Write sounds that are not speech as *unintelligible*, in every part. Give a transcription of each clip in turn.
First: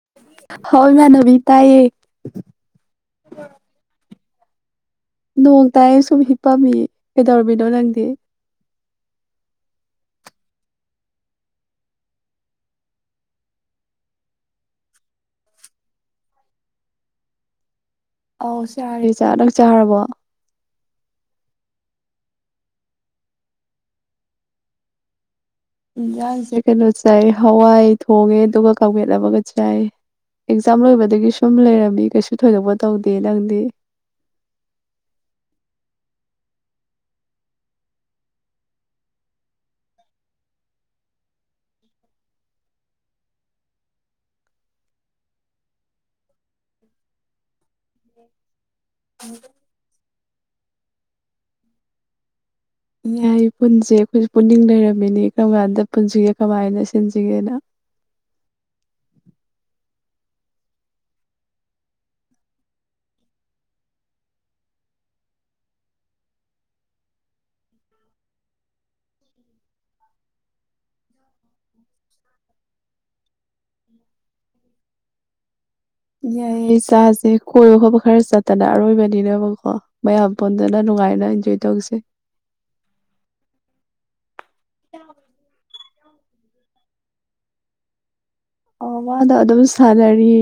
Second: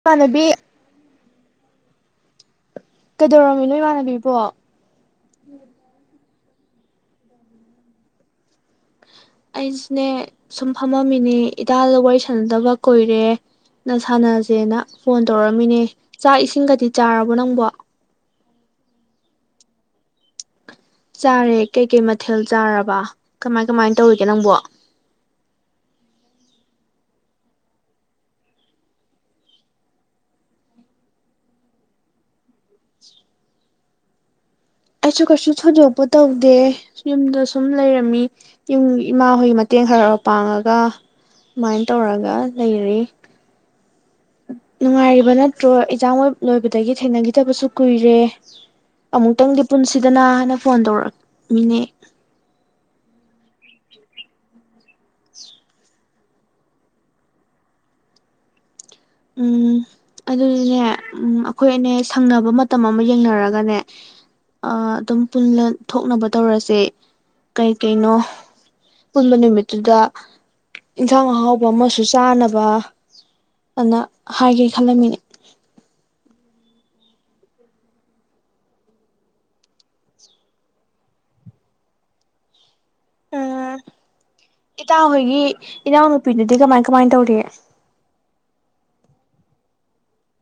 ꯏꯃꯥꯟꯅꯕꯤ ꯍꯥꯎ ꯏꯃꯥꯟꯅꯕꯤ ꯇꯥꯢꯌꯦ ꯎꯝ *inaudible* ꯀꯩꯗꯧꯔꯝꯃꯤꯅꯣ ꯏꯃꯥꯟꯅꯕꯤ ꯀ ꯅꯣꯡ ꯇꯥꯢꯌꯦ ꯁꯨꯝ ꯍꯤꯞ ꯄꯝꯃꯤ ꯀꯩꯗꯧꯔꯝꯃꯤꯅꯣ ꯅꯪꯗꯤ ꯑꯩꯁꯤꯅꯦ ꯁꯨꯝ ꯐꯝꯃꯝꯃꯤꯅꯦ ꯏꯗꯥꯗ ꯋꯥꯔꯤ ꯁꯥꯟꯅꯗꯕ ꯀꯨꯏꯔꯦ ꯅꯪ ꯁꯥꯟꯅꯁꯦꯅ ꯐꯣꯟ ꯇꯧꯔꯛꯝꯃꯤꯅꯦ ꯆꯥꯛ ꯏꯁꯤꯡꯒꯗꯤ ꯆꯥꯔꯕꯣ ꯅꯪꯕꯣ ꯑꯧ ꯆꯔꯦ ꯆꯥ ꯅꯪ ꯆꯥꯔꯕꯣ ꯇꯥꯔꯦ ꯀꯩꯀꯩ ꯃꯊꯦꯜ ꯆꯥꯔꯕ ꯀꯃꯥꯏ ꯀꯃꯥꯏ ꯇꯧꯔꯤꯒꯦ ꯅꯪꯕꯣ ꯏꯟꯖꯥꯡꯁꯦ ꯀꯩꯅꯣ ꯆꯥꯏ ꯍꯋꯥꯏ ꯊꯣꯡꯉꯦ ꯑꯗꯨꯒ ꯀꯥꯎꯒꯦꯠꯅꯕꯒ ꯆꯥꯏ ꯑꯦꯛꯖꯥꯝ ꯂꯣꯏꯕꯗꯒꯤ ꯁꯨꯝ ꯂꯩꯔꯝꯃꯤ ꯀꯩꯁꯨ ꯊꯣꯏꯗꯣꯛꯄ ꯇꯧꯗꯦ ꯅꯪꯗꯤ ꯑꯩꯁꯨ ꯀꯩꯁꯨ ꯊꯣꯏꯗꯣꯛꯄ ꯇꯧꯗꯦ ꯌꯨꯝꯗ ꯁꯨꯝ ꯂꯩꯔꯝꯃꯤ ꯌꯨꯝ ꯏꯃꯥ ꯍꯣꯏꯒꯤ ꯃꯇꯦꯡ ꯈꯔ ꯄꯥꯡꯉꯒ ꯁꯃꯥꯏꯅ ꯇꯧꯔꯒ ꯂꯩꯔ ꯅꯨꯡꯉꯥꯏꯔꯤꯕ ꯅꯠꯇ꯭ꯔꯣ ꯏꯟꯖꯥꯡꯣꯏ ꯂꯣꯏꯕꯗꯒꯤ ꯊꯦꯡꯅꯈꯤꯗꯕꯁꯨ ꯀꯨꯏꯔꯦ ꯑꯃꯨꯛꯇꯪꯗꯤ ꯄꯨꯟꯁꯤꯗ ꯑꯗꯨꯗꯅ ꯍꯅ ꯐꯣꯟ ꯇꯧꯔꯛꯃꯤꯅꯦ ꯌꯥꯏ ꯄꯨꯟꯁꯦ ꯑꯩꯈꯣꯏꯁꯦ ꯄꯨꯛꯅꯤꯡ ꯂꯩꯔꯝꯃꯤꯅꯤ ꯀꯔꯝ ꯀꯥꯟꯗ ꯄꯨꯟꯁꯤꯒꯦ ꯀꯃꯥꯏꯅ ꯁꯤꯟꯁꯤꯒꯦꯅ ꯎꯝ ꯑꯗꯨꯗꯨꯅꯦ ꯑꯩꯈꯣꯏ ꯑꯅꯦ ꯁꯪꯅꯕ ꯃꯇꯝ ꯑꯃ ꯌꯦꯡꯅꯔꯒꯅꯦ ꯑꯗꯨꯝ ꯊꯣꯛꯅꯕ ꯇꯧꯔꯁꯦ ꯀꯩꯀꯩꯅꯣ ꯄꯨꯟꯕ ꯅꯨꯃꯤꯠꯇꯨꯗ ꯏꯟꯁꯥꯡ ꯑꯍꯥꯎꯕ ꯑꯃꯁꯨ ꯆꯥꯅꯕ ꯑꯗꯨ ꯍꯥꯏꯒꯦ ꯈꯜꯂꯝꯃꯤꯅꯦ ꯌꯥꯏꯌꯦ ꯆꯥꯁꯦ ꯀꯣꯏꯕ ꯈꯣꯠꯄ ꯈꯔ ꯆꯠꯇꯅ ꯑꯔꯣꯏꯕꯅꯤꯅꯦꯕꯀꯣ ꯃꯌꯥꯝ ꯄꯨꯣꯟꯗꯅ ꯅꯨꯡꯉꯥꯏꯅ ꯏꯟꯖꯣꯏ ꯇꯧꯁꯦ ꯎꯝ ꯏꯇꯥ ꯍꯣꯏꯒꯤ ꯏꯅꯥꯎ ꯅꯨꯄꯤꯅꯗꯤ ꯀꯃꯥꯏ ꯀꯃꯥꯏꯅ ꯇꯧꯔꯤꯦ ꯑ ꯃꯥꯗ ꯑꯗꯨꯝ ꯁꯥꯟꯅꯔꯤ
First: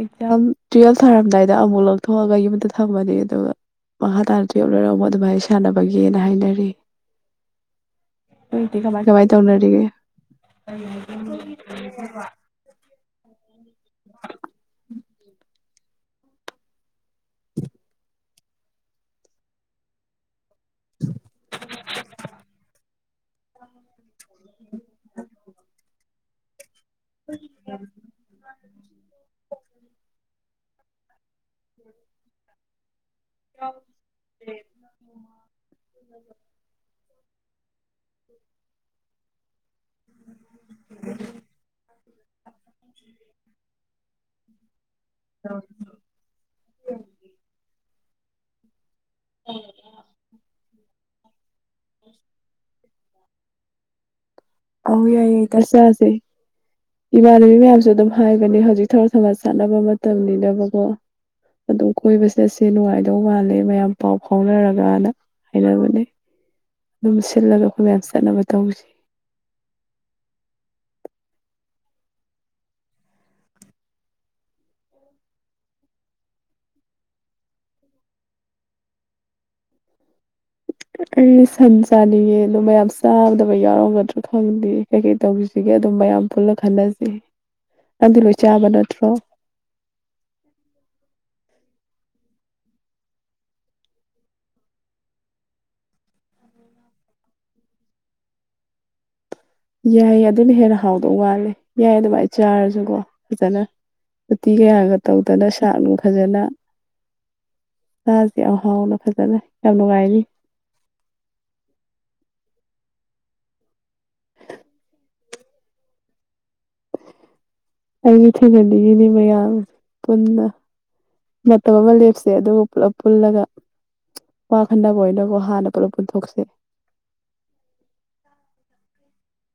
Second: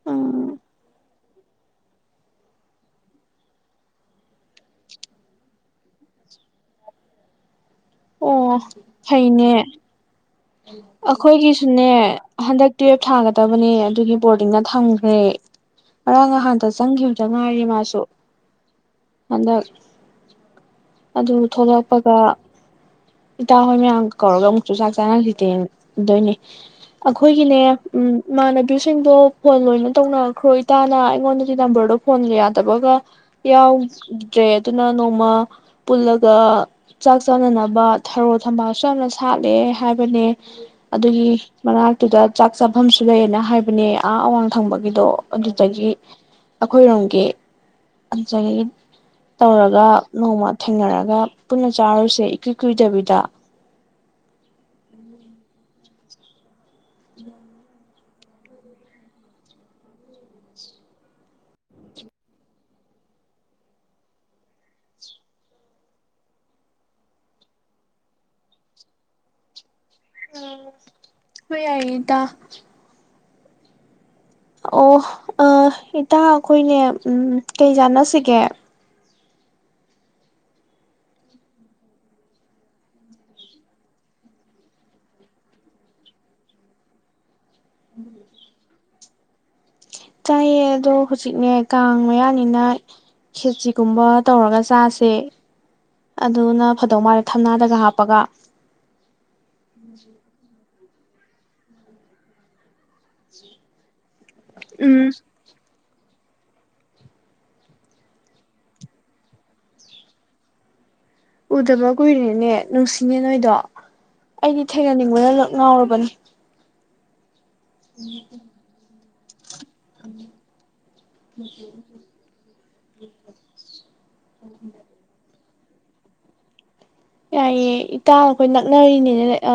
ꯑꯦꯛꯖꯥꯝ ꯎꯝ ꯇꯨꯌꯦꯜꯞ ꯊꯥꯔꯝꯗꯥꯏꯗ ꯑꯃꯨꯛ ꯂꯧꯊꯣꯛꯑꯒ ꯌꯨꯝꯗ ꯊꯝꯃꯅꯤ ꯑꯗꯨꯒ ꯃꯈꯥ ꯇꯥꯅ ꯇꯨꯌꯦꯜꯞ ꯂꯣꯏꯔꯝ ꯑꯃꯨ ꯑꯗꯨꯃꯥꯏꯅ ꯁꯥꯟꯅꯕꯒꯦꯅ ꯍꯥꯏꯅꯔꯤ ꯑꯣ ꯅꯣꯏꯗꯤ ꯀꯃꯥꯏ ꯀꯃꯥꯏ ꯇ ꯐꯩꯅꯦ ꯎꯅꯔꯒꯦ ꯑꯩꯈꯣꯏꯒꯤꯁꯨꯅꯦ ꯍꯟꯗꯛꯇꯤ ꯞ ꯊꯥꯒꯗꯕꯅꯤ ꯑꯗꯨꯒꯤ ꯕꯣꯔꯗꯤꯉ ꯊꯝꯈ꯭ꯔꯦ ꯉꯔꯥꯡ ꯅꯍ ꯜꯇ ꯆꯪꯈꯤꯕ... ꯆꯉꯥꯏꯔꯤ ꯃꯥꯁꯨ ꯍꯟꯗꯛ ꯑꯗꯨ ꯊꯣꯛꯂꯛꯄꯒ ꯏꯇꯥ ꯍꯣꯏ ꯃꯌꯥꯝ ꯀꯧꯔꯒ ꯑꯃꯨꯛꯁꯨ ꯁꯥꯦ ꯆꯉꯇꯦ ꯗꯣꯏꯅꯤ ꯑꯩꯈꯣꯏꯒꯤꯅꯦ ꯎꯝ ꯃꯥꯅ ꯏꯨꯁꯤꯡꯗꯣ ꯐꯣꯟ ꯂꯣꯏꯅ ꯇꯧꯅꯔꯈ꯭ꯔꯣꯏ ꯏꯇꯥꯅ ꯑꯩꯉꯣꯟꯗꯗꯤ ꯅꯝꯕꯔꯗꯣ ꯐꯣꯟ ꯌꯥꯗꯕꯒ ꯌꯥꯎꯗ꯭ꯔꯦ ꯑꯗꯨꯅ ꯅꯣꯡꯃ ꯄꯨꯜꯂꯒ ꯆꯥꯛ ꯆꯥꯅꯅꯕ ꯊꯔꯣ ꯊꯝꯕꯥꯜꯁꯨ ꯌꯥꯝꯅ ꯁꯥꯠꯂꯦ ꯍꯥꯏꯕꯅꯦ ꯑꯗꯨꯒꯤ ꯃꯅꯥꯛꯇꯨꯗ ꯆꯥꯛ ꯆꯥꯐꯝꯁꯨ ꯂꯩꯌꯦꯅ ꯍꯥꯏꯕꯅꯦ ꯑꯥ ꯑꯋꯥꯡ ꯊꯪꯕ ꯒꯤꯗꯣ ꯑꯗꯨꯗꯒꯤ ꯑꯩꯈꯣꯏꯔꯣꯝꯒꯤ ꯑꯟꯆꯩꯌꯦ ꯇꯧꯔꯒ ꯅꯣꯡꯃ ꯊꯦꯡꯅꯔ ꯋꯥꯛ ꯄꯅ ꯆꯥꯂꯁꯦꯗꯕꯤ ꯇ ꯑꯧ ꯌꯥꯏꯌꯦ ꯆꯥꯁꯦ ꯏꯃꯥꯟꯅꯕꯤ ꯃꯌꯥꯝꯁꯨ ꯑꯗꯨꯝ ꯍꯥꯏꯕꯅꯦ ꯍꯧꯖꯤꯛ ꯊꯔꯣ ꯊꯝꯕꯥꯜ ꯁꯥꯠꯅꯕ ꯃꯇꯝꯅꯤꯅꯕꯀꯣ ꯑꯗꯨꯝ ꯀꯣꯏꯕ ꯆꯠꯁꯦ ꯅꯨꯡꯉꯥꯏꯗꯧ ꯃꯥꯜꯂꯦ ꯃꯌꯥꯝ ꯄꯥꯎ ꯐꯥꯎꯅꯔꯒꯅ ꯍꯥꯏꯅꯕꯅꯦ ꯑꯗꯨꯝ ꯁꯤꯜꯂꯒ ꯑꯩꯈꯣꯏ ꯃꯌꯥꯝ ꯆꯠꯅꯕ ꯇꯧꯁꯤ ꯑꯝ ꯍꯣꯏ ꯌꯥꯏꯌꯦ ꯏꯇꯥ ꯑꯣ ꯑ ꯏꯇꯥ ꯑꯈꯣꯏꯅꯦ ꯎꯝ ꯀꯩ ꯆꯥꯟꯅꯁꯤꯒꯦ ꯑꯩ ꯁꯟ ꯆꯥꯅꯤꯡꯉꯦ ꯑꯗꯨ ꯃꯌꯥꯝ ꯆꯥꯗꯕ ꯌꯥꯎꯔꯝꯒꯗ꯭ꯔꯥ ꯈꯪꯗꯦ ꯀꯩꯀꯩ ꯇꯧꯁꯤꯒꯦ ꯑꯗꯨꯝ ꯃꯌꯥꯝ ꯄꯨꯜꯂ ꯈꯟꯅꯁꯤ ꯑꯗꯨꯗꯤ ꯂꯣꯏ ꯆꯥꯕꯅ ꯇ꯭ꯔꯣ ꯆꯥꯏꯌꯦ ꯑꯗꯨ ꯍꯧꯖꯤꯛꯅꯦ ꯀꯥꯡ ꯃꯌꯥꯅꯤꯅ ꯈꯦꯆꯤꯒꯨꯝꯕ ꯇꯧꯔꯒ ꯆꯥꯁꯦ ꯑꯗꯨꯅ ꯐꯗꯧ ꯃꯥꯜꯂꯦ ꯊꯝꯅꯥꯗꯒ ꯍꯥꯞꯄꯒ ꯌꯥꯏ ꯑꯗꯨꯅ ꯍꯦꯟꯅ ꯍꯥꯎꯗꯧ ꯃꯥꯜꯂꯦ ꯌꯥꯏ ꯑꯗꯨꯃꯥꯏ ꯆꯥꯔꯖꯦ ꯑꯗꯨꯣ ꯐꯖꯅ ꯎꯇꯤ ꯀꯌꯥꯒ ꯎꯝ ꯇꯧꯗꯅ ꯁꯥꯠ ꯅꯨꯡ ꯐꯖꯅ ꯆꯥꯁꯦ ꯌꯥꯝ ꯍꯥꯎꯅ ꯐꯖꯅ ꯌꯥꯝ ꯅꯨꯡꯉꯥꯏꯅꯤ ꯎꯗꯕ ꯀꯨꯏꯔꯦꯅꯦ ꯅꯨꯡꯁꯤꯅꯦ ꯅꯣꯏꯗꯣ ꯑꯩꯗꯤ ꯊꯦꯡꯅꯅꯤꯡꯕꯅ ꯂ ꯉꯥꯎꯔꯕꯅꯦ ꯑꯩꯗꯤ ꯊꯦꯡꯅꯅꯤꯡ ꯃꯌꯥꯝ ꯄꯨꯟꯅ ꯃꯇꯝ ꯑꯃ ꯂꯦꯞꯁꯦ ꯑꯗꯨ ꯄꯨꯂꯞ ꯄꯨꯜꯂꯒ ꯋꯥꯈꯟꯅꯕ ꯑꯣꯏꯅꯀꯣ ꯍꯥꯟꯅ ꯄꯨꯂꯞ ꯄꯨꯟꯊꯣꯛꯁꯦ ꯌꯥꯏꯌꯦ ꯏꯇꯥꯅ ꯑꯩꯈꯣꯏ ꯅꯛꯅꯔꯤꯅꯤꯅꯦ ꯑ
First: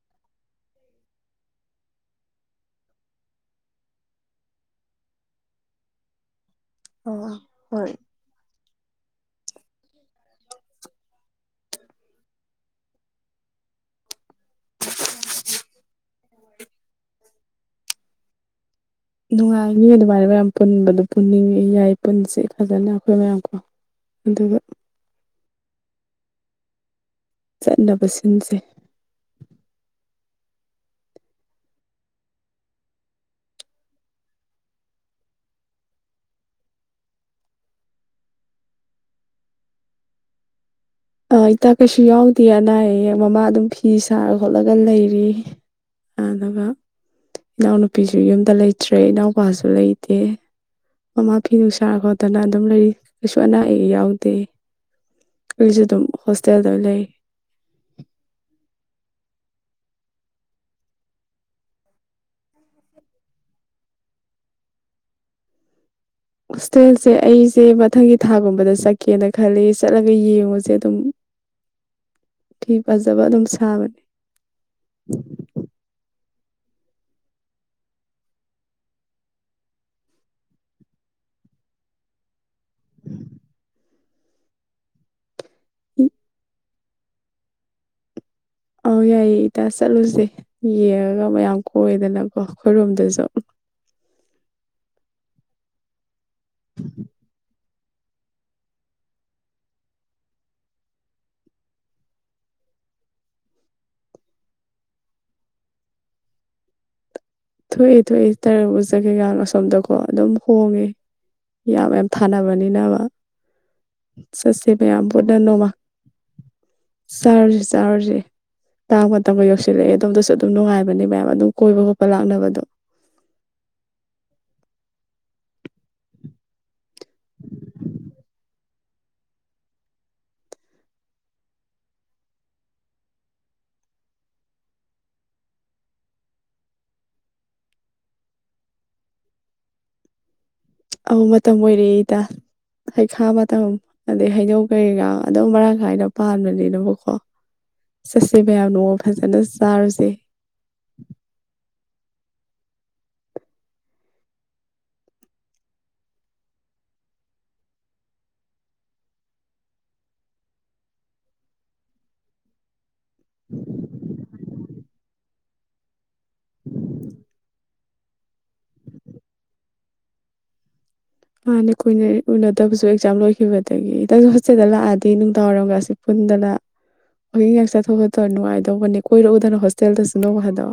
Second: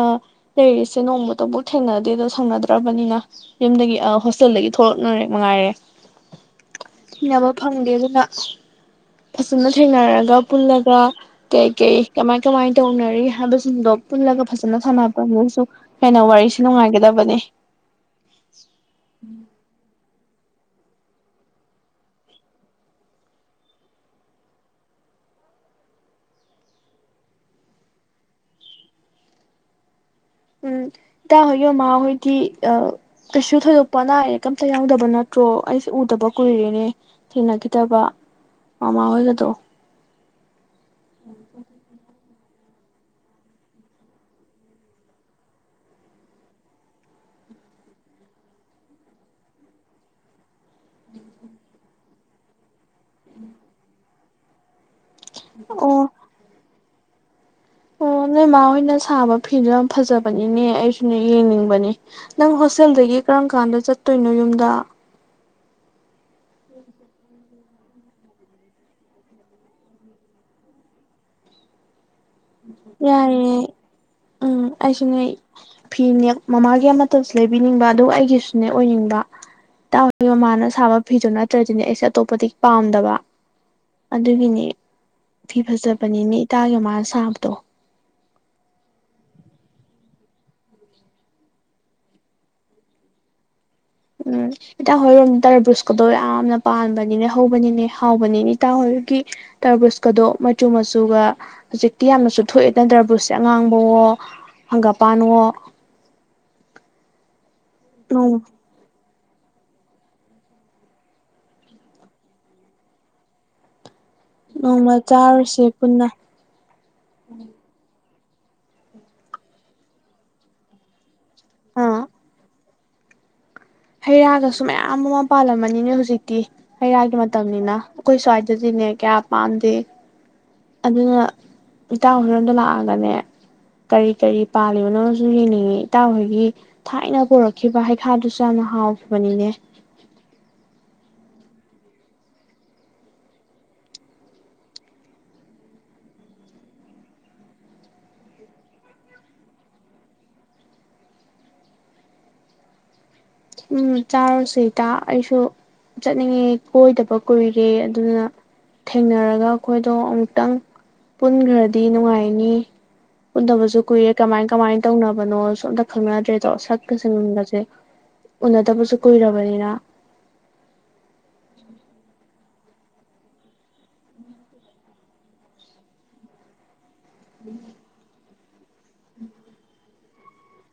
ꯂꯩꯔꯤꯁꯦ ꯅꯣꯡꯃꯇꯕꯨ ꯊꯦꯡꯅꯗꯦꯗꯣ ꯁꯪꯅꯗ꯭ꯔꯕꯅꯤꯅ ꯌꯨꯝꯗꯒꯤ ꯍꯣꯁꯇꯦꯜꯗꯒꯤ ꯊꯣꯛꯂꯛꯅꯔꯦ ꯃꯉꯥꯏꯔꯦ ꯑꯣ ꯇꯤꯅꯕ ꯐꯪꯗꯦ ꯍꯣꯏ ꯑꯗꯨꯅ ꯐꯖꯅ ꯊꯦꯡꯅꯔꯒ ꯄꯨꯜꯂꯒ ꯀꯩ ꯀꯩ ꯀꯃꯥꯏ ꯀꯃꯥꯏ ꯇꯧꯅꯔꯤ ꯍꯥꯏꯕꯁꯤꯡꯗꯣ ꯄꯨꯜꯂꯒ ꯐꯖꯅ ꯁꯥꯟꯅꯕ ꯑꯗꯨꯁꯨ ꯍꯦꯟꯅ ꯋꯥꯔꯤꯁꯦ ꯅꯨꯡꯉꯥꯏꯒꯗꯕꯅꯦ *inaudible* ꯅꯨꯡꯉꯥꯏꯅꯤ ꯑꯗꯨꯃꯥꯏ ꯃꯌꯥꯝ ꯄꯨꯟꯕꯗ ꯄꯨꯟꯅꯤꯡꯉꯤ ꯌꯥꯏ ꯄꯨꯟꯁꯦ ꯐꯖꯅ ꯑꯩꯈꯣꯏ ꯃꯌꯥꯝ ꯀꯣ ꯑꯗꯨꯒ ꯆꯠꯅꯕꯁꯤꯟꯁꯦ ꯎꯝ ꯏꯇꯥꯍꯣꯏꯒꯤ ꯃꯃꯥꯍꯣꯏꯗꯤ ꯀꯩꯁꯨ ꯊꯣꯏꯗꯣꯛꯄ ꯑꯅꯥ ꯑꯌꯦꯛ ꯀꯝꯇ ꯌꯥꯎꯗꯕ ꯅꯠꯇ꯭ꯔꯣ ꯑꯩꯁꯨ ꯎꯗꯕ ꯀꯨꯏꯔꯦꯅꯦ ꯊꯦꯡꯅꯈꯤꯗꯕ ꯃꯃꯥ ꯍꯣꯏꯒꯗꯣ ꯑ ꯏꯇꯥ ꯀꯩꯁꯨ ꯌꯥꯎ ꯇꯦ ꯑꯅꯥ ꯑꯌꯦꯛ ꯃꯃꯥ ꯑꯗꯨꯝ ꯐꯤ ꯁꯥꯔ ꯈꯣꯠꯂꯒ ꯂꯩꯔꯤ ꯑꯗꯨꯒ ꯏꯅꯥꯎꯅꯨꯄꯤꯁꯨ ꯌꯨꯝꯗ ꯂꯩꯇ꯭ꯔꯦ ꯏꯅꯥꯎꯄꯥꯁꯨ ꯂꯩꯇꯦ ꯃꯃꯥ ꯐꯤ ꯅꯨꯡ ꯁꯥꯔ ꯈꯣꯠꯇꯅ ꯑꯗꯨꯝ ꯂꯩꯔꯤ ꯀꯩꯁꯨ ꯑꯅꯥ ꯑꯌꯦꯛ ꯌꯥꯎꯗꯦ ꯑꯩꯁꯨ ꯑꯣ ꯑꯗꯨꯝ ꯍꯣꯁꯇꯦꯜꯗ ꯂꯩ ꯑꯣ ꯅꯣꯏꯃꯥ ꯍꯣꯏꯅ ꯁꯥꯕ ꯐꯤꯗꯣ ꯌꯥꯝ ꯐꯖꯕꯅꯤꯅꯦ ꯑꯩꯁꯨꯅꯦ ꯌꯦꯡꯅꯤꯡꯕꯅꯦ ꯅꯪ ꯍꯣꯁꯇꯦꯜꯗꯒꯤ ꯀꯔꯝ ꯀꯥꯟꯗ ꯆꯠꯇꯣꯏꯅꯣ ꯌꯨꯝꯗ ꯍꯣꯁꯇꯦꯜꯁꯦ ꯑꯩꯁꯦ ꯃꯊꯪꯒꯤ ꯊꯥꯒꯨꯝꯕꯗ ꯆꯠꯀꯦꯅ ꯈꯜꯂꯤ ꯆꯠꯂꯒ ꯌꯦꯡꯉꯨꯁꯦ ꯑꯗꯨꯝ ꯐꯤ ꯐꯖꯕ ꯑꯗꯨꯝ ꯌꯥꯏꯌꯦ ꯁꯥꯕꯅꯦ ꯎꯝ ꯑꯩꯁꯨꯅꯦ ꯐꯤꯅꯦ ꯃꯃꯥꯒꯤ ꯑꯃꯠꯇꯁꯨ ꯂꯩꯕꯤꯅꯤꯡꯕ ꯑꯗꯨꯒ ꯑꯩꯒꯤꯁꯨꯅꯦ ꯑꯣꯏꯅꯤꯡꯕ ꯏꯇꯥ ꯍꯣꯏꯒꯤ ꯃꯃꯥꯅ ꯁꯥꯕ ꯐꯤꯗꯣ ꯅꯠꯇ꯭ꯔꯗꯤꯅꯦ ꯑꯩꯁꯦ ꯑꯇꯣꯞꯄꯗꯤ ꯄꯥꯝꯗꯕ ꯑꯗꯨꯒꯤꯅꯤ ꯐꯤ ꯐꯖꯕꯅꯤꯅꯦ ꯏꯇꯥꯒꯤ ꯃꯃꯥ ꯅ ꯁꯥꯕ ꯗꯣ ꯑꯧ ꯌꯥꯏꯌꯦ ꯏꯇꯥ ꯆꯠꯂꯨꯁꯦ ꯌꯦꯡꯉꯒ ꯃꯌꯥꯝ ꯀꯣꯏꯗꯅꯀꯣ ꯑꯩꯈꯣꯏꯔꯣꯝꯗꯁꯨ ꯎꯝ ꯏꯇꯥꯍꯣꯏꯔꯣꯝꯗ ꯇꯔꯕꯨꯁ ꯀꯗꯣ ꯌꯥꯝ *unintelligible* ꯌꯥꯝꯅ ꯄꯥꯟꯕꯅꯤꯅꯦ ꯍꯧꯕꯅꯤꯅꯦ ꯍꯥꯎꯕꯅꯤ ꯏꯇꯥ ꯍꯣꯏꯒꯤ ꯇꯔꯕꯨꯖꯀꯗꯣ ꯃꯆꯨ ꯃꯆꯨꯒ ꯍꯧꯖꯤꯛꯇꯤ ꯌꯥꯝꯅꯁꯨ ꯊꯣꯛꯑꯦꯗꯅ ꯇꯔꯕꯨꯖꯁꯦ ꯑꯉꯥꯡꯕꯋꯣ ꯍꯪꯒꯥꯄꯥꯟꯋꯣ ꯊꯣꯛꯏ ꯊꯣꯏ ꯅꯣꯡ ꯇꯔꯕꯨꯁ ꯑꯗꯨꯌꯝ ꯑꯁꯣꯝꯗꯀꯣ ꯑꯗꯨꯝ ꯍꯣꯡꯉꯦ ꯌꯥꯝ ꯌꯥꯝ ꯊꯥꯅꯕꯅꯤꯅꯕ ꯆꯠꯁꯤ ꯅꯣꯡꯃ ꯃꯌꯥꯝ ꯄꯨꯟꯅ ꯆꯥꯔꯨꯁꯦ ꯅꯣꯃ ꯄꯨꯟꯅ ꯆꯥꯔꯖꯤ ꯆꯥꯔꯖꯤ ꯀꯥꯡ ꯃꯇꯝꯒ ꯌꯧꯁꯤꯜꯂꯛꯑꯦ ꯑꯁꯣꯝꯗꯁꯨ ꯑꯗꯨꯝ ꯅꯨꯡꯉꯥꯏꯕꯅꯦ ꯃꯌꯥꯝ ꯑꯗꯨꯝ ꯀꯣꯏꯕ ꯑꯥ ꯈꯣꯠꯄ ꯂꯥꯛꯅꯕ ꯄꯗꯨ ꯍꯩ ꯔꯥꯒꯁꯨ ꯃꯌꯥꯝ ꯑꯃ ꯄꯥꯜꯂꯝꯃꯅꯤꯅꯦ ꯍꯧꯖꯤꯛꯇꯤ ꯍꯩ ꯔꯥꯒꯤ ꯃꯇꯝꯅꯤꯅ ꯑꯩꯈꯣꯏ ꯁ꯭ꯋꯥꯏꯗꯗꯤꯅꯦ ꯀꯌꯥ ꯄꯥꯟꯗꯦ ꯑꯗꯨꯅ ꯏꯇꯥꯍꯣꯏꯔꯣꯝꯗ ꯂꯥꯛꯑꯒꯅꯦ ꯀꯔꯤ ꯀꯔꯤ ꯄꯥꯜꯂꯤꯕꯅꯣꯁꯨ ꯌꯦꯡꯅꯤꯡꯏꯤ ꯏꯇꯥꯍꯣꯏꯒꯤ ꯊꯥꯏꯅ ꯄꯨꯔꯛꯈꯤꯕ ꯍꯩꯈꯥꯗꯨꯁꯨ ꯌꯥꯝꯅ ꯍꯥꯎꯈꯤꯕꯅꯤꯅꯦ ꯃꯇꯝ ꯑꯣꯏꯔꯦ ꯏꯇꯥ ꯍꯩꯈꯥ ꯃꯇꯝ ꯑꯗꯩ ꯍꯩꯅꯧ ꯀꯩꯀꯥ ꯑꯗꯨꯝ ꯃꯔꯥꯡ ꯀꯥꯏꯅ ꯄꯥꯟꯕꯅꯤꯅꯕꯀꯣ ꯆꯠꯁꯦ ꯃꯌꯥꯝ ꯅꯣꯡꯃ ꯐꯖꯅ ꯆꯥꯔꯨꯁꯦ ꯎꯝ ꯆꯥꯔꯨꯁꯤ ꯏꯇꯥ ꯑꯩꯁꯨ ꯆꯠꯅꯤꯡꯉꯦ ꯀꯣꯏꯗꯕ ꯀꯨꯏꯔꯦ ꯑꯗꯨꯅ ꯊꯦꯡꯅꯔꯒ ꯑꯩꯈꯣꯏꯗꯣ ꯑꯃꯨꯛꯇꯪ ꯄꯨꯟꯈ꯭ꯔꯗꯤ ꯅꯨꯡꯉꯥꯏꯅꯤ ꯄꯨꯟꯗꯕꯁꯨ ꯀꯨꯏꯔꯦ ꯀꯃꯥꯏ ꯀꯃꯥꯏꯅ ꯇꯧꯅꯕꯅꯣ ꯁꯣ ꯑꯝꯇ ꯈꯪꯅꯗ꯭ꯔꯦꯗꯣ ꯁꯛꯀ ꯁꯪꯒꯟꯕꯁꯦ ꯎꯅꯗꯕꯁꯨ ꯀꯨꯏꯔꯕꯅꯤꯅ ꯃꯥꯥꯟꯅꯦ ꯀꯨꯏꯅ ꯎꯅꯗꯕꯁꯨ ꯑꯦꯛꯖꯥꯝ ꯂꯣꯏꯈꯤꯕꯗꯒꯤ ꯏꯇꯥꯁꯨ ꯍꯣꯁꯇꯦꯜꯗ ꯂꯥꯛꯑꯗꯤ ꯅꯨꯡꯗꯥꯡꯋꯥꯏꯔꯝꯒꯁꯤ ꯄꯨꯟꯗꯅ ꯋꯥꯛꯀꯤꯡꯒ ꯆꯊꯣꯛ ꯈꯣꯠꯊꯣꯛ ꯑꯥꯒ ꯅꯨꯡꯉꯥꯏ ꯇꯧꯕꯅꯦ ꯀꯣꯏꯔꯛꯎꯗꯅ ꯍꯣꯁꯇꯦꯜꯗꯁꯨ ꯅꯣꯡ ꯐꯗꯣꯛ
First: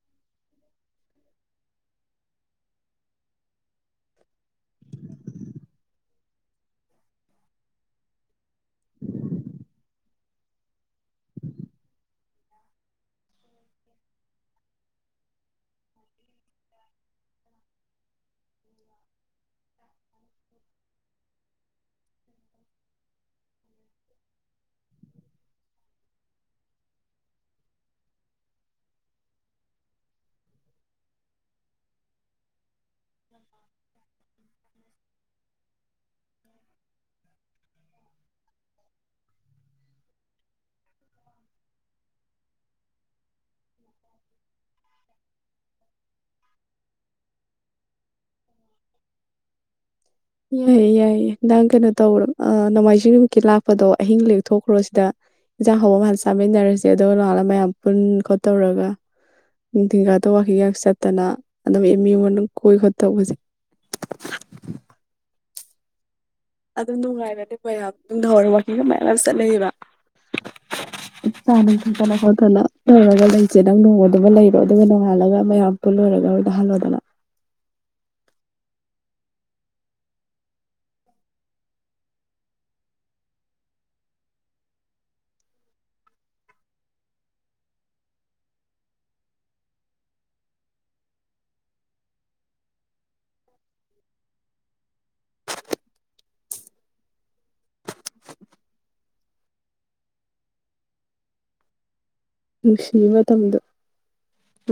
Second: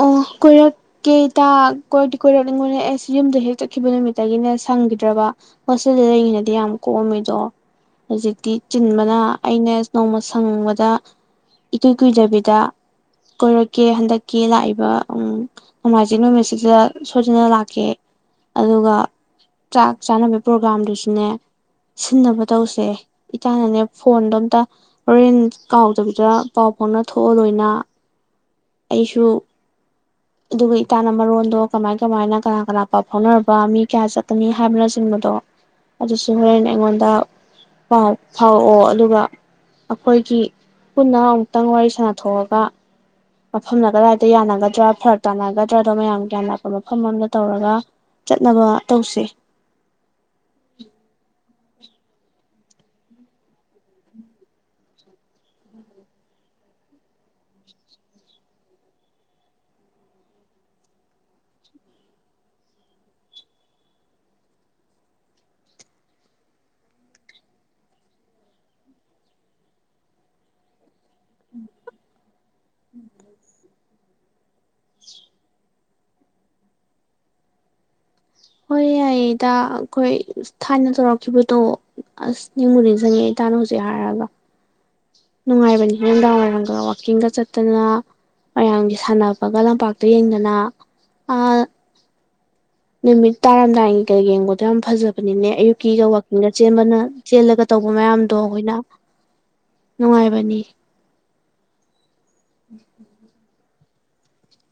ꯑꯣ ꯀꯣꯏꯔꯛꯀꯦ ꯏꯇꯥ ꯀꯣꯏꯔꯛꯇꯤ ꯀꯣꯏꯔꯛꯅꯤꯡꯕꯅꯦ ꯑꯩꯁꯦ ꯌꯨꯝꯗ ꯍꯦꯛ ꯆꯠꯈꯤꯕ ꯅꯨꯃꯤꯠꯇꯒꯤꯅꯦ ꯁꯪꯈꯤꯗ꯭ꯔꯕ ꯍꯣꯁꯇꯦꯜꯗ ꯂꯩꯔꯤꯉꯩꯗꯗꯤ ꯌꯥꯝ ꯀꯣꯛꯑꯝꯃꯤꯗꯣ ꯍꯧꯖꯤꯛꯇꯤ ꯆꯤꯟꯕꯅ ꯑꯩꯅ ꯅꯣꯡꯃ ꯁꯪꯕꯗ ꯏꯀꯨꯏ ꯀꯨꯏꯗꯕꯤ ꯗ ꯀꯣꯏꯔꯛꯀꯦ ꯍꯟꯗꯛ ꯀꯦ ꯂꯥꯛꯏꯕ ꯅꯣꯡꯃꯥꯏꯖꯤꯡ ꯅꯨꯃꯤꯠꯁꯤꯗ ꯁꯣꯏꯗꯅ ꯂꯥꯛꯀꯦ ꯑꯗꯨꯒ ꯆꯥꯛ ꯆꯥꯅꯕꯒꯤ ꯄ꯭ꯔꯣꯒ꯭ꯔꯥꯝꯗꯨꯁꯨꯅꯦ ꯁꯤꯟꯅꯕ ꯇꯧꯁꯦ ꯏꯇꯥꯅꯅꯦ ꯐꯣꯟꯗꯣ ꯑꯃꯇ ꯍꯣꯔꯦꯟ ꯀꯥꯎꯗꯕꯤꯗ ꯄꯥꯎ ꯐꯥꯎꯅ ꯊꯣꯛꯑꯣ ꯂꯣꯏꯅ ꯑꯩꯁꯨ ꯑꯗꯨꯒ ꯏꯇꯥꯥꯟꯅ ꯃꯔꯣꯟꯗꯣ ꯀꯃꯥꯏ ꯀꯃꯥꯏꯅ ꯀꯅꯥ ꯀꯅꯥ ꯄꯥꯎ ꯐꯥꯎꯅꯔꯕ ꯃꯤ ꯀꯌꯥ ꯆꯠꯀꯅꯤ ꯍꯥꯏꯕꯅꯆꯤꯡꯕꯗꯣ ꯑꯗꯨꯁꯨ ꯍꯣꯔꯦꯟꯅꯦ ꯑꯩꯉꯣꯟꯗ ꯄꯥꯎ ꯐꯥꯎꯔꯛꯑꯣ ꯑꯗꯨꯒ ꯑꯩꯈꯣꯏꯒꯤ ꯄꯨꯟꯅ ꯑꯃꯨꯛꯇꯪ ꯋꯥꯔꯤ ꯁꯥꯟꯅꯊꯣꯛꯑꯒ ꯃꯐꯝꯅ ꯀꯗꯥꯏꯗ ꯌꯥꯅꯒꯗ꯭ꯔꯥ ꯐꯔꯛ ꯇꯥꯅꯒꯗ꯭ꯔꯥꯗꯣ ꯃꯌꯥꯝ ꯒ꯭ꯌꯥꯟ ꯅꯛꯄ ꯃꯐꯝ ꯑꯃꯝꯗ ꯇꯧꯔꯒ ꯆꯠꯅꯕ ꯇꯧꯁꯤ ꯌꯥꯏꯌꯦ ꯌꯥꯏꯌꯦ ꯅꯪ ꯀꯩꯅꯣ ꯇꯧꯕꯣ ꯅꯣꯡꯃꯥꯏꯖꯤꯡ ꯅꯨꯃꯤꯠꯀꯤ ꯂꯥꯛꯄꯗꯣ ꯑꯍꯤꯡ ꯂꯦꯛꯊꯈ꯭ꯔꯣ ꯁꯤꯗ ꯏꯟꯖꯥꯡ ꯍꯧꯕ ꯑꯃꯅ ꯆꯥꯃꯤꯟꯅꯔꯁꯦ ꯑꯗꯨꯒ ꯔꯧꯟꯗ ꯃꯌꯥꯝ ꯄꯨꯟ ꯈꯣꯠꯇꯧꯔꯒ ꯅꯨꯡꯊꯤꯟꯒꯥꯗ ꯋꯥꯛꯀꯤꯡ ꯆꯠꯇꯅ ꯑꯗꯨꯝ ꯑꯦꯝ ꯌꯨ ꯃꯅꯨꯡ ꯀꯣꯏ ꯈꯣꯠꯇꯧꯕꯁꯦ ꯑꯗꯨꯝ ꯅꯨꯡꯉꯥꯏꯔꯗꯦꯀꯣ ꯌꯥꯝ ꯅꯨꯡꯗꯥꯡ ꯋꯥꯏꯔꯝ ꯋꯥꯛꯀꯤꯡꯒ ꯃꯌꯥꯝ ꯌꯥꯝ ꯆꯠꯅꯩꯌꯦꯕ ꯈꯔꯥ ꯂꯥꯛꯅꯔꯒ ꯂꯩꯖꯦ ꯅꯡ ꯅꯣꯡꯃ ꯑꯗꯨꯃ ꯂꯩꯔꯣ ꯑꯗꯨꯒ ꯅꯣꯡꯉꯥꯜꯂꯒ ꯃꯌꯥꯝ ꯄꯨꯜꯂꯨꯔꯒ ꯍꯜꯂꯣꯗꯅ ꯍꯣꯏ ꯌꯥꯏꯌꯦ ꯏꯇꯥ ꯑꯩꯈꯣꯏ ꯊꯥꯏꯅ ꯇꯧꯔꯛꯈꯤꯕꯗꯣ ꯑꯁ ꯅꯤꯡꯕꯨ ꯅꯤꯡꯁꯤꯡꯉꯦ ꯏꯇꯥꯅ ꯍꯧꯖꯤꯛ ꯍꯥꯏꯔꯒ ꯅꯨꯡꯉꯥꯏꯕꯅꯤ ꯅꯨꯡꯗꯥꯡ ꯋꯥꯏꯔꯝꯗꯒ ꯋꯥꯛꯀꯤꯡꯒ ꯆꯠꯇꯅ ꯃꯌꯥꯝꯒꯤ ꯁꯥꯟꯅꯕꯒ ꯂꯝꯄꯥꯛꯇ ꯌꯦꯡꯗꯅ ꯑ ꯅꯨꯃꯤꯠ ꯇꯥꯔꯝꯗꯥꯏꯒꯤꯒ ꯌꯦꯡꯕꯗꯣ ꯌꯥꯝ ꯐꯖꯕꯅꯤꯅꯦ ꯑꯌꯨꯛꯀꯤꯒ ꯋꯥꯛꯀꯤꯡꯒ ꯆꯦꯟꯕꯅ ꯆꯦꯜꯂꯒ ꯇꯧꯕ ꯃꯌꯥꯝꯗꯣ ꯑꯩꯈꯣꯏꯅ ꯅꯨꯡꯉꯥꯏꯕꯅꯤ ꯅꯨꯡꯁꯤ ꯃꯇꯝꯗꯨ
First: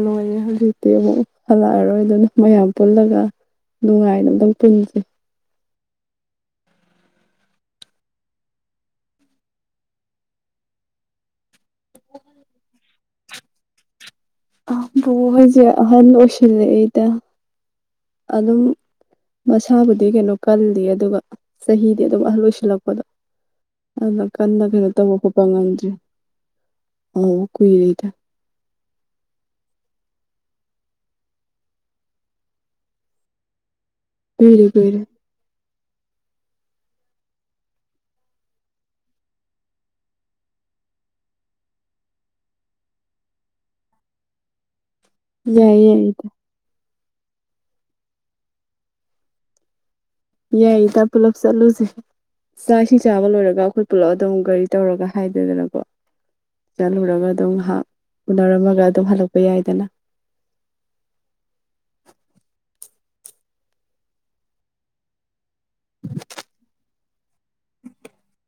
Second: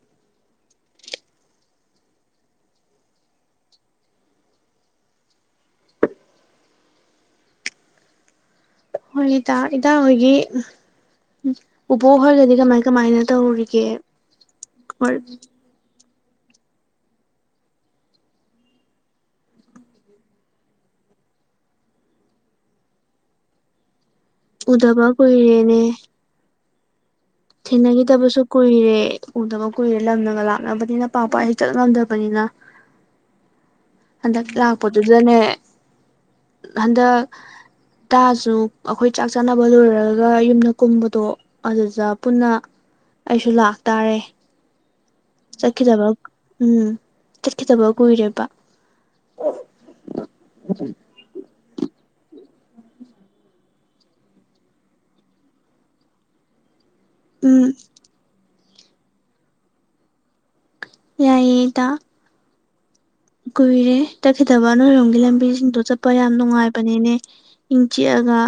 ꯂꯣꯏꯔꯦ ꯍꯧꯖꯤꯛꯇꯤ ꯑꯃꯨꯛ ꯍꯜꯂꯛꯑꯔꯣꯏ ꯑꯗꯨꯅ ꯃꯌꯥꯝ ꯄꯨꯜꯂꯒ ꯅꯨꯡꯉꯥꯏꯅ ꯑꯗꯨꯝ ꯄꯨꯟꯁꯤ ꯍꯣꯏ ꯏꯇꯥ ꯏꯇꯥ ꯍꯣꯏꯒꯤ ꯄꯨꯄꯨ ꯍꯣꯏꯒꯗꯤ ꯀꯃꯥꯏ ꯀꯃꯥꯏꯅ ꯇꯧꯔꯤꯒꯦ ꯑ ꯕꯨꯕꯣꯛ ꯍꯣꯏꯁꯦ ꯑꯍꯟ ꯑꯣꯏ *inaudible* ꯁꯤꯜꯂꯛꯏꯗ ꯑꯗꯨꯝ ꯃꯁꯥꯕꯨꯗꯤ ꯀꯩꯅꯣ ꯀꯜꯂꯤ ꯑꯗꯨꯒ ꯆꯍꯤꯗꯤ ꯑꯗꯨꯝ ꯑꯍꯟ ꯑꯣꯏꯁꯤꯜꯂꯛꯄꯗꯣ ꯑꯗ ꯀꯟꯅ ꯀꯩꯅꯣ ꯎꯗꯕ ꯇꯧꯕ ꯈꯣꯠꯄ ꯀꯨꯏꯔꯦꯅꯦ ꯉꯟꯗ꯭ꯔꯦ ꯑꯣ ꯀꯨꯏ ꯔꯣꯏꯗ ꯊꯦꯡꯅꯈꯤꯗꯕꯁꯨ ꯀꯨꯏꯔꯦ ꯎꯗꯕ ꯀꯨꯏꯔꯦ ꯂꯝꯅꯒ ꯂꯥꯛꯅꯕꯅꯤꯅ ꯄꯥꯛ ꯄꯥꯛ ꯍꯦꯛ ꯆꯠ ꯉꯝꯗꯕꯅꯤꯅ ꯍꯟꯗꯛ ꯀꯨꯏꯔꯦ ꯀꯨꯏꯔꯦ ꯂꯥꯛꯄꯗꯨꯗꯅꯦ ꯍꯟꯗꯛ ꯇꯥꯥ ꯁꯨ ꯑꯩꯈꯣꯏ ꯆꯥꯛ ꯆꯥꯅꯕ ꯂꯣꯏꯔꯒ ꯌꯨꯝꯗ ꯀꯨꯝꯕꯗꯣ ꯑꯗꯨꯗ ꯄꯨꯟꯅ ꯑꯩꯁꯨ ꯂꯥꯛꯇꯥꯥꯔꯦ ꯌꯥꯏ ꯆꯠꯈꯤꯗꯕ ꯌꯥꯏꯗ ꯎꯝ ꯆꯠꯈꯤꯗꯕ ꯀꯨꯏꯔꯦꯕ ꯑꯣ ꯌꯥꯏ ꯏꯀꯟꯗ ꯄꯨꯂꯞ ꯆꯠꯂꯨꯁꯤ ꯆꯥꯛ ꯏꯁꯤꯡ ꯆꯥꯕ ꯂꯣꯏꯔꯒ ꯑꯩꯈꯣꯏ ꯄꯨꯜꯂꯛ ꯑꯗꯨꯝ ꯒꯥꯔꯤ ꯇꯧꯔꯒ ꯍꯥꯏꯗꯦꯗꯅꯀꯣ ꯆꯠꯂꯨꯔꯒ ꯑꯗꯨꯝ ꯎꯝ ꯉꯍꯥꯛ ꯎꯅꯔꯝꯃ ꯑꯗꯨ ꯍꯜꯂꯛꯄ ꯌꯥꯏꯗꯅ ꯌꯥꯏꯌꯦ ꯏꯇꯥ ꯀꯨꯏꯔꯦ ꯆꯠꯈꯤꯗꯕ ꯅꯣꯏꯔꯣꯝꯒꯤ ꯂꯝꯕꯤ ꯗꯣ ꯆꯠꯄ ꯌꯥꯝ ꯅꯨꯡꯉꯥꯏꯕꯅꯤꯅꯦ ꯏꯪ ꯆꯤꯛ ꯑꯒ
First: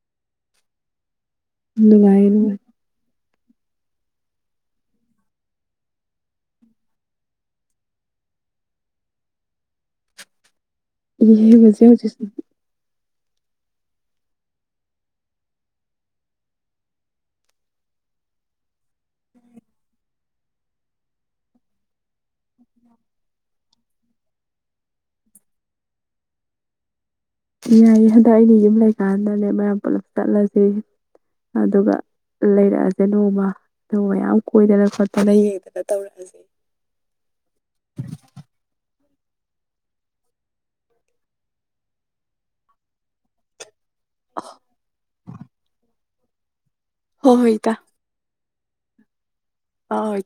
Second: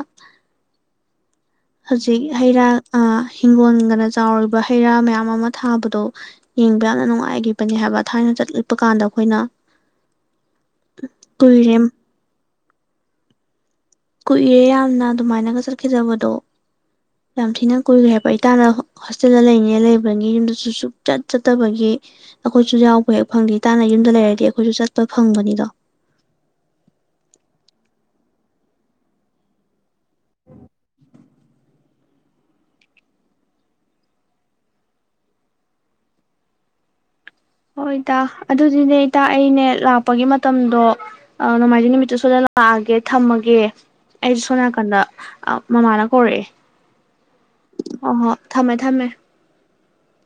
ꯍꯧꯖꯤꯛ ꯅꯨꯡꯉꯥꯏꯌꯦ ꯍꯩ ꯔꯥ ꯑꯥ ꯍꯤꯡꯒꯣꯜꯒꯅ ꯆꯥꯎꯔꯤꯕ ꯍꯩ ꯔꯥ ꯃꯌꯥꯝ ꯑꯃ ꯊꯥꯕꯗꯣ ꯌꯦꯡꯕ ꯌꯥꯝꯅ ꯅꯨꯡꯉꯥꯏꯒꯤꯕꯅꯤ ꯍꯥꯏꯕ ꯊꯥꯏꯅ ꯆꯠꯂꯄ ꯀꯥꯟꯗ ꯑꯩꯈꯣꯏꯅ ꯏ ꯀꯨꯏꯔꯦ ꯃꯖꯦ ꯍꯧꯖꯤꯛ ꯀꯨꯏꯔꯦ ꯌꯥꯝꯅ ꯑꯗꯨꯃꯥꯏꯅꯒ ꯆꯠꯈꯤꯗꯕꯗꯣ ꯌꯥꯝ ꯊꯤꯅ ꯀꯨꯏꯈ꯭ꯔꯦ ꯍꯥꯏꯕ ꯑꯩ ꯇꯥꯅ ꯍꯣꯁꯇꯦꯜꯗ ꯂꯩꯅꯤ ꯂꯩꯕꯅꯤ ꯌꯨꯝꯗꯁꯨ ꯁꯨꯡꯆꯠ ꯆꯠꯇꯕꯒꯤ ꯑꯩꯈꯣꯏꯁꯨ ꯌꯥꯎꯕ ꯍꯦꯛ ꯐꯪꯗꯦ ꯏ ꯇꯥꯟꯅ ꯌꯨꯝꯗ ꯂꯩꯔꯗꯤ ꯑꯩꯈꯣꯏꯁꯨ ꯆꯠꯄ ꯐꯪꯕꯅꯤꯗꯣ ꯌꯥꯏꯌꯦ ꯍꯟꯗꯛ ꯑꯩꯅ ꯌꯨꯝ ꯂꯩꯀꯥꯟꯗꯅꯦ ꯃꯌꯥꯝ ꯄꯨꯂꯞ ꯆꯠꯂꯁꯤ ꯑꯗꯨꯒ ꯂꯩꯔꯛꯑꯁꯦ ꯅꯣꯡꯃ ꯑꯗꯨꯒ ꯃꯌꯥꯝ ꯀꯣꯏꯗꯅ ꯈꯣꯠꯇꯅ ꯌꯦꯡꯗꯅ ꯇꯧꯔꯛꯑꯁꯤ ꯍꯣꯏ ꯏꯇꯥ ꯑꯗꯨꯗꯤꯅꯦ ꯏꯇꯥ ꯑꯩꯅꯦ ꯂꯥꯛꯄꯒꯤ ꯃꯇꯝꯗꯣ ꯅꯣꯡꯃꯥꯏꯖꯤꯡ ꯅꯨꯃꯤꯠꯇꯨ ꯁꯣꯏꯗ ꯂꯥꯛꯑꯒꯦ ꯊꯝꯃꯒꯦ ꯑꯩ ꯁꯣ ꯅꯀꯟꯗ ꯃꯃꯅ ꯑꯣꯏ ꯍꯣ ꯍꯣꯏ ꯏꯇꯥ ꯊꯝꯃꯦ ꯊꯝꯃꯦ ꯍꯣꯏ